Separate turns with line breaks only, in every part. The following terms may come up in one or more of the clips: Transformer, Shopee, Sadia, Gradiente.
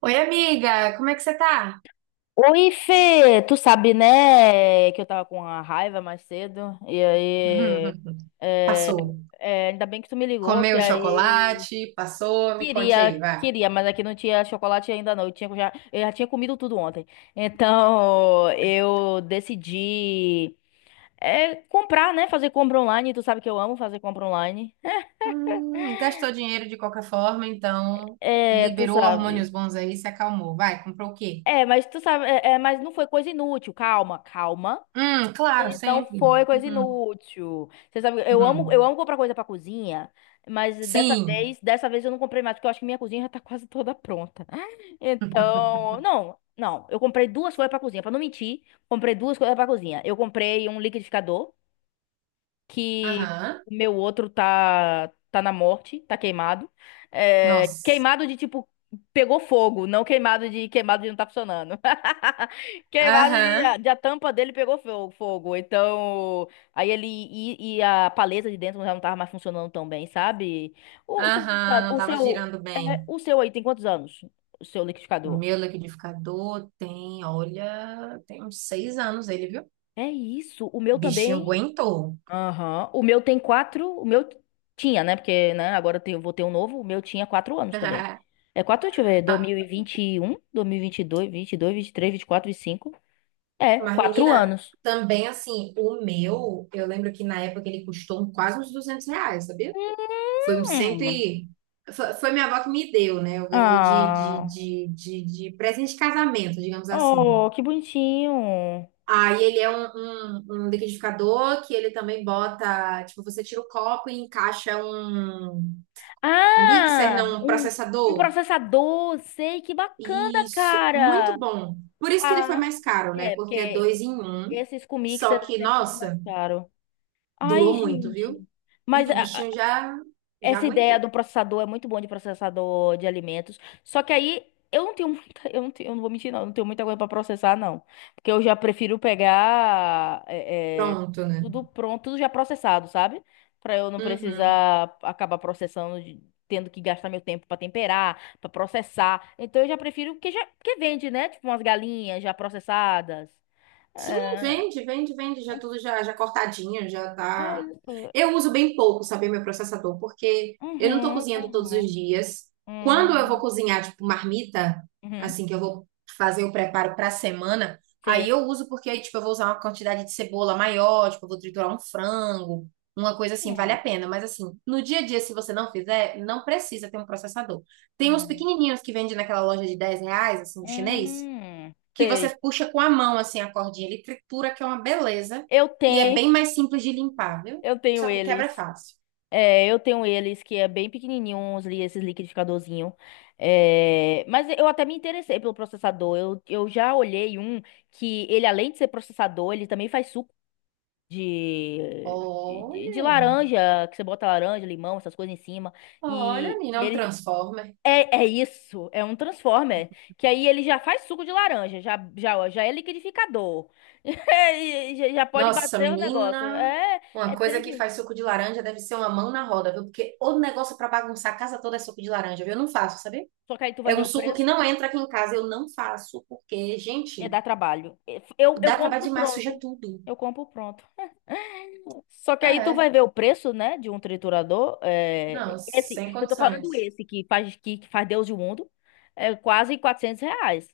Oi, amiga, como é que você tá?
Oi, Fê, tu sabe, né, que eu tava com uma raiva mais cedo, e aí, é,
Passou.
ainda bem que tu me ligou, que
Comeu
aí,
chocolate, passou, me conte aí,
queria,
vai.
queria, mas aqui não tinha chocolate ainda não, eu já tinha comido tudo ontem, então, eu decidi, comprar, né, fazer compra online, tu sabe que eu amo fazer compra online.
Gastou dinheiro de qualquer forma, então
É, tu
liberou hormônios
sabe...
bons aí, se acalmou. Vai, comprou o quê?
É, mas tu sabe, mas não foi coisa inútil. Calma, calma.
Claro,
E não
sempre.
foi coisa
Uhum,
inútil. Você sabe, eu
uhum.
amo comprar coisa pra cozinha, mas
Sim.
dessa vez eu não comprei mais, porque eu acho que minha cozinha já tá quase toda pronta. Então, não, não, eu comprei duas coisas pra cozinha, pra não mentir, comprei duas coisas pra cozinha. Eu comprei um liquidificador que
Aham.
o meu outro tá na morte, tá queimado. É,
Nossa.
queimado de tipo pegou fogo, não queimado de queimado de não tá funcionando. Queimado
Aham.
de a tampa dele pegou fogo. Então, aí ele e a paleta de dentro já não tava mais funcionando tão bem, sabe? O,
Aham, não
o
tava
seu,
girando
é,
bem.
o seu aí tem quantos anos? O seu liquidificador?
Meu liquidificador tem, olha, tem uns 6 anos ele, viu?
É isso. O meu
Bichinho
também.
aguentou.
Aham. O meu tem quatro. O meu tinha, né? Porque, né, agora vou ter um novo. O meu tinha 4 anos também. É quatro, deixa eu ver. 2021, 2022, 22, 23, 24, cinco. É,
Mas,
quatro
menina,
anos.
também assim, o meu, eu lembro que na época ele custou um, quase uns R$ 200, sabia? Foi um cento
Hum.
e... Foi minha avó que me deu, né? Eu ganhei de, de,
Ah,
de, de, de presente de casamento, digamos assim.
oh, que bonitinho.
Aí ele é um, um liquidificador que ele também bota... Tipo, você tira o copo e encaixa um mixer,
Ah,
não, um
um
processador.
processador, sei, que bacana,
Isso,
cara.
muito bom. Por isso que ele foi
Ah,
mais caro, né?
é,
Porque é
porque
dois em um.
esses comics
Só
sempre
que,
bem mais
nossa,
caro. Ai,
durou muito,
gente.
viu? E
Mas,
o
a-
bichinho já, já
Essa ideia do
aguentou.
processador é muito bom de processador de alimentos. Só que aí eu não tenho muita, eu não tenho, eu não vou mentir, não, eu não tenho muita coisa para processar, não. Porque eu já prefiro pegar
Pronto, né?
tudo pronto, tudo já processado, sabe? Para eu não
Uhum.
precisar acabar processando, tendo que gastar meu tempo para temperar, para processar. Então eu já prefiro que já que vende, né? Tipo umas galinhas já processadas.
Sim,
É,
vende, vende, vende,
é
já tudo já, já cortadinho, já
é
tá.
isso.
Eu uso bem pouco, sabe, meu processador, porque eu não tô
Uhum,
cozinhando todos os
uhum,
dias. Quando eu vou
hum,
cozinhar, tipo, marmita,
uhum,
assim, que eu vou fazer o preparo pra semana, aí
sim.
eu uso porque aí, tipo, eu vou usar uma quantidade de cebola maior, tipo, eu vou triturar um frango, uma coisa assim, vale
Hum.
a pena. Mas, assim, no dia a dia, se você não fizer, não precisa ter um processador. Tem uns
Uhum.
pequenininhos que vendem naquela loja de R$ 10, assim, chinês,
Hum,
que
sei.
você puxa com a mão assim a cordinha, ele tritura que é uma beleza
Eu
e é
tenho,
bem mais simples de limpar, viu?
eu tenho
Só que quebra
eles.
fácil.
É, eu tenho eles que é bem pequenininho, uns, esses liquidificadorzinho. É, mas eu até me interessei pelo processador. Eu já olhei um que ele, além de ser processador, ele também faz suco de, de
Olha,
laranja, que você bota laranja, limão, essas coisas em cima.
olha,
E,
menina, é
e
um
ele,
transformer.
É, é isso, é um Transformer. Que aí ele já faz suco de laranja, já, já, já é liquidificador. E já, já pode
Nossa,
bater o negócio.
menina,
É, é
uma coisa
3
que
em 1.
faz suco de laranja deve ser uma mão na roda, viu? Porque o negócio pra bagunçar a casa toda é suco de laranja, viu? Eu não faço, sabe?
Só que aí tu vai
É
ver
um
o
suco que
preço,
não entra aqui em casa, eu não faço, porque,
é
gente,
dar trabalho. Eu
dá trabalho
compro
demais, suja
pronto.
tudo.
Eu compro pronto. Só que aí
Ah,
tu vai
é?
ver o preço, né, de um triturador. É,
Não, sem
eu tô falando
condições.
esse que faz, que faz Deus do mundo, é quase 400 reais.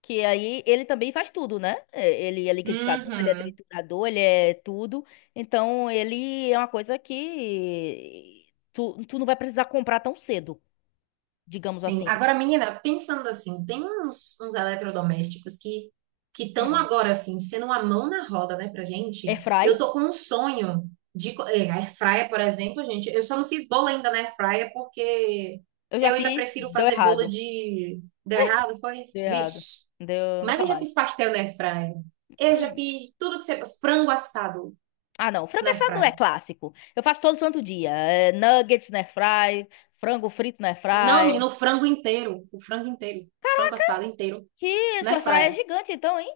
Que aí ele também faz tudo, né? É, ele é liquidificador, ele é
Uhum.
triturador, ele é tudo. Então ele é uma coisa que tu não vai precisar comprar tão cedo, digamos
Sim.
assim.
Agora, menina, pensando assim, tem uns eletrodomésticos que estão
Hum.
agora assim, sendo uma mão na roda, né, pra gente.
Airfry,
Eu tô com um sonho de air fryer, por exemplo, gente. Eu só não fiz bolo ainda na air fryer porque
eu já
eu ainda
fiz,
prefiro
deu
fazer bolo
errado.
de deu errado, foi?
Deu errado.
Vixe.
Deu
Mas
nunca
eu já
mais.
fiz pastel na air fryer. Eu já
Hum,
fiz tudo que você frango assado
Ah, não. Frango
na air
assado
fryer.
é clássico. Eu faço todo santo dia. É, nuggets na airfry, frango frito na
Não,
airfry.
menino, o frango inteiro, o frango inteiro, o frango assado inteiro
Que
na
sua
air
airfry é
fryer.
gigante, então, hein?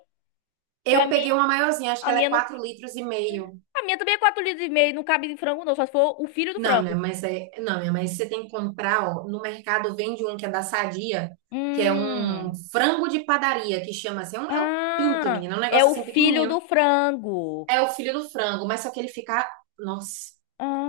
Que
Eu peguei uma maiorzinha, acho que
a
ela é
minha não,
4,5 litros.
a minha também é 4,5 litros, não cabe em frango não, só se for o filho do
Não, minha,
frango.
mas é, não, minha, mas você tem que comprar, ó, no mercado vende um que é da Sadia, que é
Hum.
um frango de padaria, que chama assim, é um pinto,
Ah,
menina, é um
é
negócio
o
assim
filho
pequenininho.
do frango.
É o filho do frango, mas só que ele fica, nossa,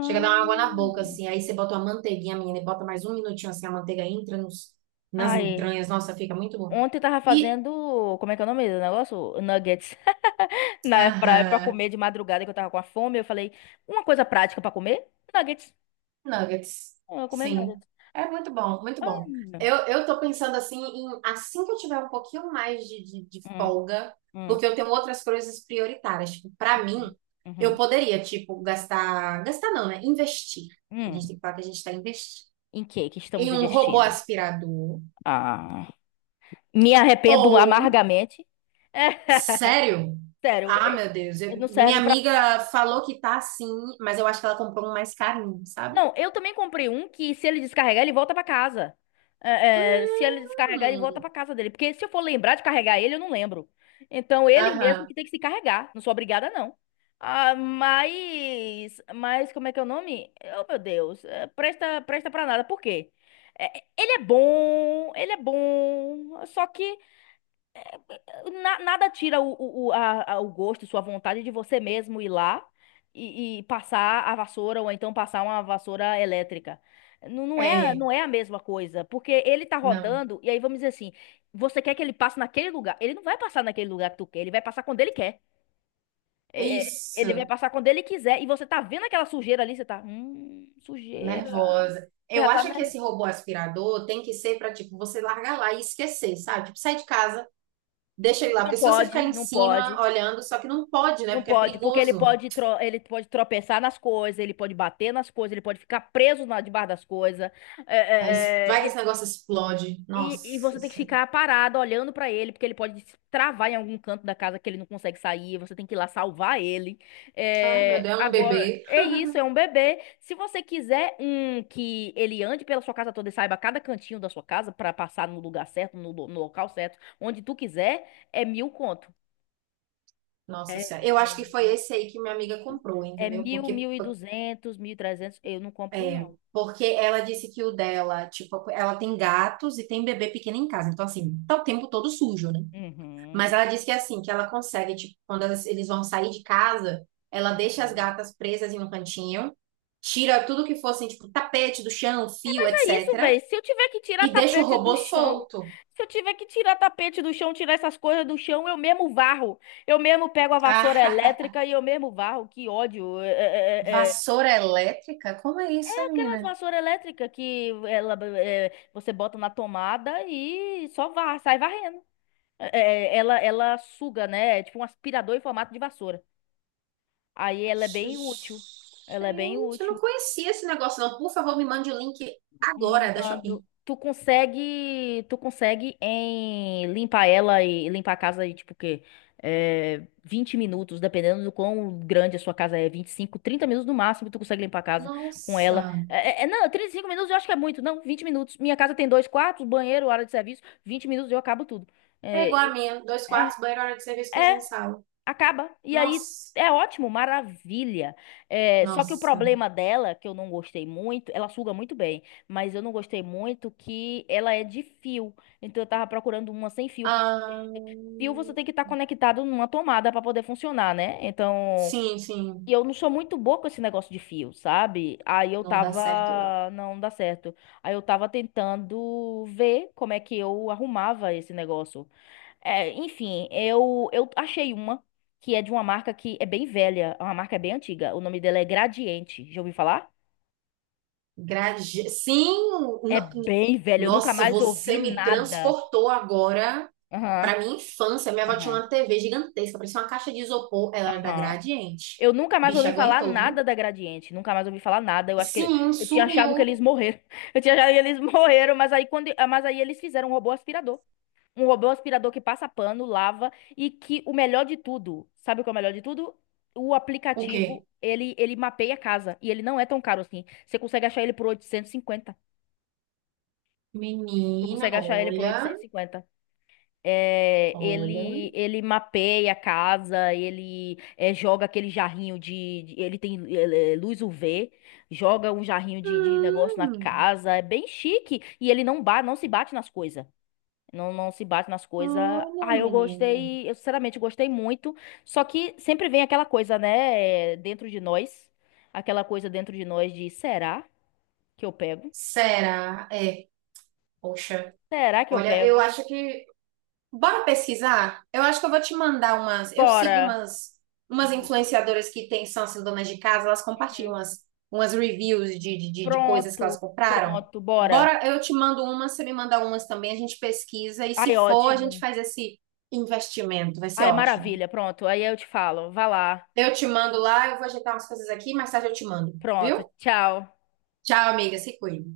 chega a dar uma água na boca assim, aí você bota uma manteiguinha, menina, e bota mais um minutinho assim, a manteiga entra nos, nas
Ai,
entranhas, nossa, fica muito bom.
ontem eu tava
E
fazendo, como é que é o nome do negócio? Nuggets na airfryer pra
Aham.
comer de madrugada que eu tava com a fome, eu falei, uma coisa prática pra comer? Nuggets.
Nuggets,
Eu não comer nada.
sim. É muito bom, muito
Ah,
bom. Eu tô pensando assim em assim que eu tiver um pouquinho mais de
hum,
folga, porque eu tenho outras coisas prioritárias. Tipo, pra mim,
uhum,
eu
uhum,
poderia, tipo, gastar. Gastar não, né? Investir. A gente
hum.
tem que falar que a gente tá investindo.
Em que
Em
estamos
um robô
investindo?
aspirador.
Ah, me arrependo
Ou,
amargamente.
sério?
Sério,
Ah, meu Deus. Eu-
não
minha
serve pra.
amiga falou que tá assim, mas eu acho que ela comprou um mais carinho, sabe?
Não, eu também comprei um que se ele descarregar, ele volta pra casa. É, é, se ele descarregar, ele volta
Hum,
pra casa dele. Porque se eu for lembrar de carregar ele, eu não lembro. Então, ele mesmo
aham.
que tem que se carregar. Não sou obrigada, não. Mas como é que é o nome? Oh, meu Deus. É, presta, presta pra nada. Por quê? É, ele é bom, ele é bom. Só que nada tira o gosto, sua vontade de você mesmo ir lá e passar a vassoura ou então passar uma vassoura elétrica. Não, não é, a-
É.
não é a mesma coisa, porque ele tá
Não.
rodando e aí vamos dizer assim, você quer que ele passe naquele lugar? Ele não vai passar naquele lugar que tu quer, ele vai passar quando ele quer. É, é, ele vai
Isso,
passar quando ele quiser e você tá vendo aquela sujeira ali, você tá, sujeira.
nervosa.
Você já
Eu
tá, né?
acho que esse robô aspirador tem que ser para tipo você largar lá e esquecer, sabe? Tipo, sai de casa, deixa ele lá,
Não
porque se você ficar
pode,
em
não pode.
cima olhando, só que não pode, né?
Não
Porque é
pode, porque ele
perigoso.
pode, ele pode tropeçar nas coisas, ele pode bater nas coisas, ele pode ficar preso na, debaixo das coisas. É,
Vai
é,
que
é,
esse negócio explode.
e
Nossa
você tem que
Senhora.
ficar parado olhando pra ele, porque ele pode se travar em algum canto da casa que ele não consegue sair. Você tem que ir lá salvar ele.
Ah, meu
É,
Deus, é um
agora,
bebê.
é isso, é um bebê. Se você quiser um que ele ande pela sua casa toda e saiba cada cantinho da sua casa pra passar no lugar certo, no local certo, onde tu quiser, é mil conto. É,
Nossa Senhora. Eu acho que
é
foi esse aí que minha amiga comprou,
é
entendeu?
mil,
Porque
1.200, 1.300. Eu não compro,
é,
não.
porque ela disse que o dela, tipo, ela tem gatos e tem bebê pequeno em casa. Então assim, tá o tempo todo sujo, né? Mas
Uhum,
ela disse que é assim, que ela consegue, tipo, quando eles vão sair de casa, ela deixa as
uhum.
gatas presas em um cantinho, tira tudo que fosse, tipo, tapete do chão, fio,
Mas é isso,
etc.
velho. Se eu tiver que tirar
E deixa o
tapete do
robô
chão,
solto.
se eu tiver que tirar tapete do chão, tirar essas coisas do chão, eu mesmo varro. Eu mesmo pego a vassoura
Ah,
elétrica e eu mesmo varro. Que ódio. É, é, é, é.
Vassoura elétrica? Como é isso,
É aquelas
menina?
vassouras elétricas que ela, é, você bota na tomada e só varre, sai varrendo. É, é, ela suga, né? É tipo um aspirador em formato de vassoura. Aí ela é bem útil. Ela é bem
Gente, eu não
útil.
conhecia esse negócio, não. Por favor, me mande o link agora da
Mando.
Shopee.
Tu consegue em limpar ela e limpar a casa e tipo o quê? É, 20 minutos, dependendo do quão grande a sua casa é, 25 30 minutos no máximo, tu consegue limpar a casa com
Nossa.
ela. Não, 35 minutos eu acho que é muito, não, 20 minutos. Minha casa tem dois quartos, banheiro, área de serviço, 20 minutos eu acabo tudo.
É igual a
É,
minha. Dois
é,
quartos, banheiro, hora de serviço, cozinha e
é
sala.
acaba. E aí
Nossa.
é ótimo, maravilha. É, só que o
Nossa.
problema dela, que eu não gostei muito, ela suga muito bem, mas eu não gostei muito que ela é de fio. Então eu tava procurando uma sem fio. Por
Ah.
fio você tem que estar conectado numa tomada para poder funcionar, né? Então,
Sim, sim,
e eu não sou muito boa com esse negócio de fio, sabe? Aí eu
não dá certo, não.
tava, não dá certo. Aí eu tava tentando ver como é que eu arrumava esse negócio. É, enfim, eu achei uma que é de uma marca que é bem velha, é uma marca bem antiga. O nome dela é Gradiente. Já ouviu falar?
Sim,
É
no-
bem velha, eu nunca
nossa,
mais
você
ouvi
me
nada.
transportou agora
Aham,
para minha infância. Minha avó tinha
aham,
uma TV gigantesca, parecia uma caixa de isopor. Ela era da
aham.
Gradiente.
Eu nunca mais
Bicha
ouvi falar
aguentou, viu?
nada da Gradiente, nunca mais ouvi falar nada. Eu acho que
Sim,
eu tinha achado que eles
sumiu.
morreram. Eu tinha achado que eles morreram, mas aí quando, mas aí eles fizeram um robô aspirador. Um robô aspirador que passa pano, lava e que o melhor de tudo, sabe o que é o melhor de tudo? O
O quê?
aplicativo, ele mapeia a casa e ele não é tão caro assim. Você consegue achar ele por 850. Tu
Menina,
consegue achar ele por
olha,
850. É,
olha.
ele mapeia a casa, joga aquele jarrinho ele tem ele é, luz UV, joga um jarrinho de negócio na
Hum,
casa, é bem chique e ele não se bate nas coisas. Não, não se bate nas coisas.
olha,
Ah, eu
menina.
gostei, eu sinceramente gostei muito. Só que sempre vem aquela coisa, né, é, dentro de nós. Aquela coisa dentro de nós de será que eu pego?
Será? É, poxa.
Será que eu
Olha, eu
pego?
acho que Bora pesquisar? Eu acho que eu vou te mandar umas. Eu sigo
Bora.
umas
Bo-
influenciadoras que têm, são assim, donas de casa, elas compartilham
Uhum.
umas, umas reviews de coisas que elas
Pronto,
compraram.
pronto, bora.
Bora, eu te mando umas, você me manda umas também, a gente pesquisa e se
Ai,
for, a gente
ótimo.
faz esse investimento, vai ser
Ai,
ótimo.
maravilha, pronto. Aí eu te falo, vá lá.
Eu te mando lá, eu vou ajeitar umas coisas aqui, mais tarde eu te mando,
Pronto,
viu?
tchau.
Tchau, amiga, se cuida.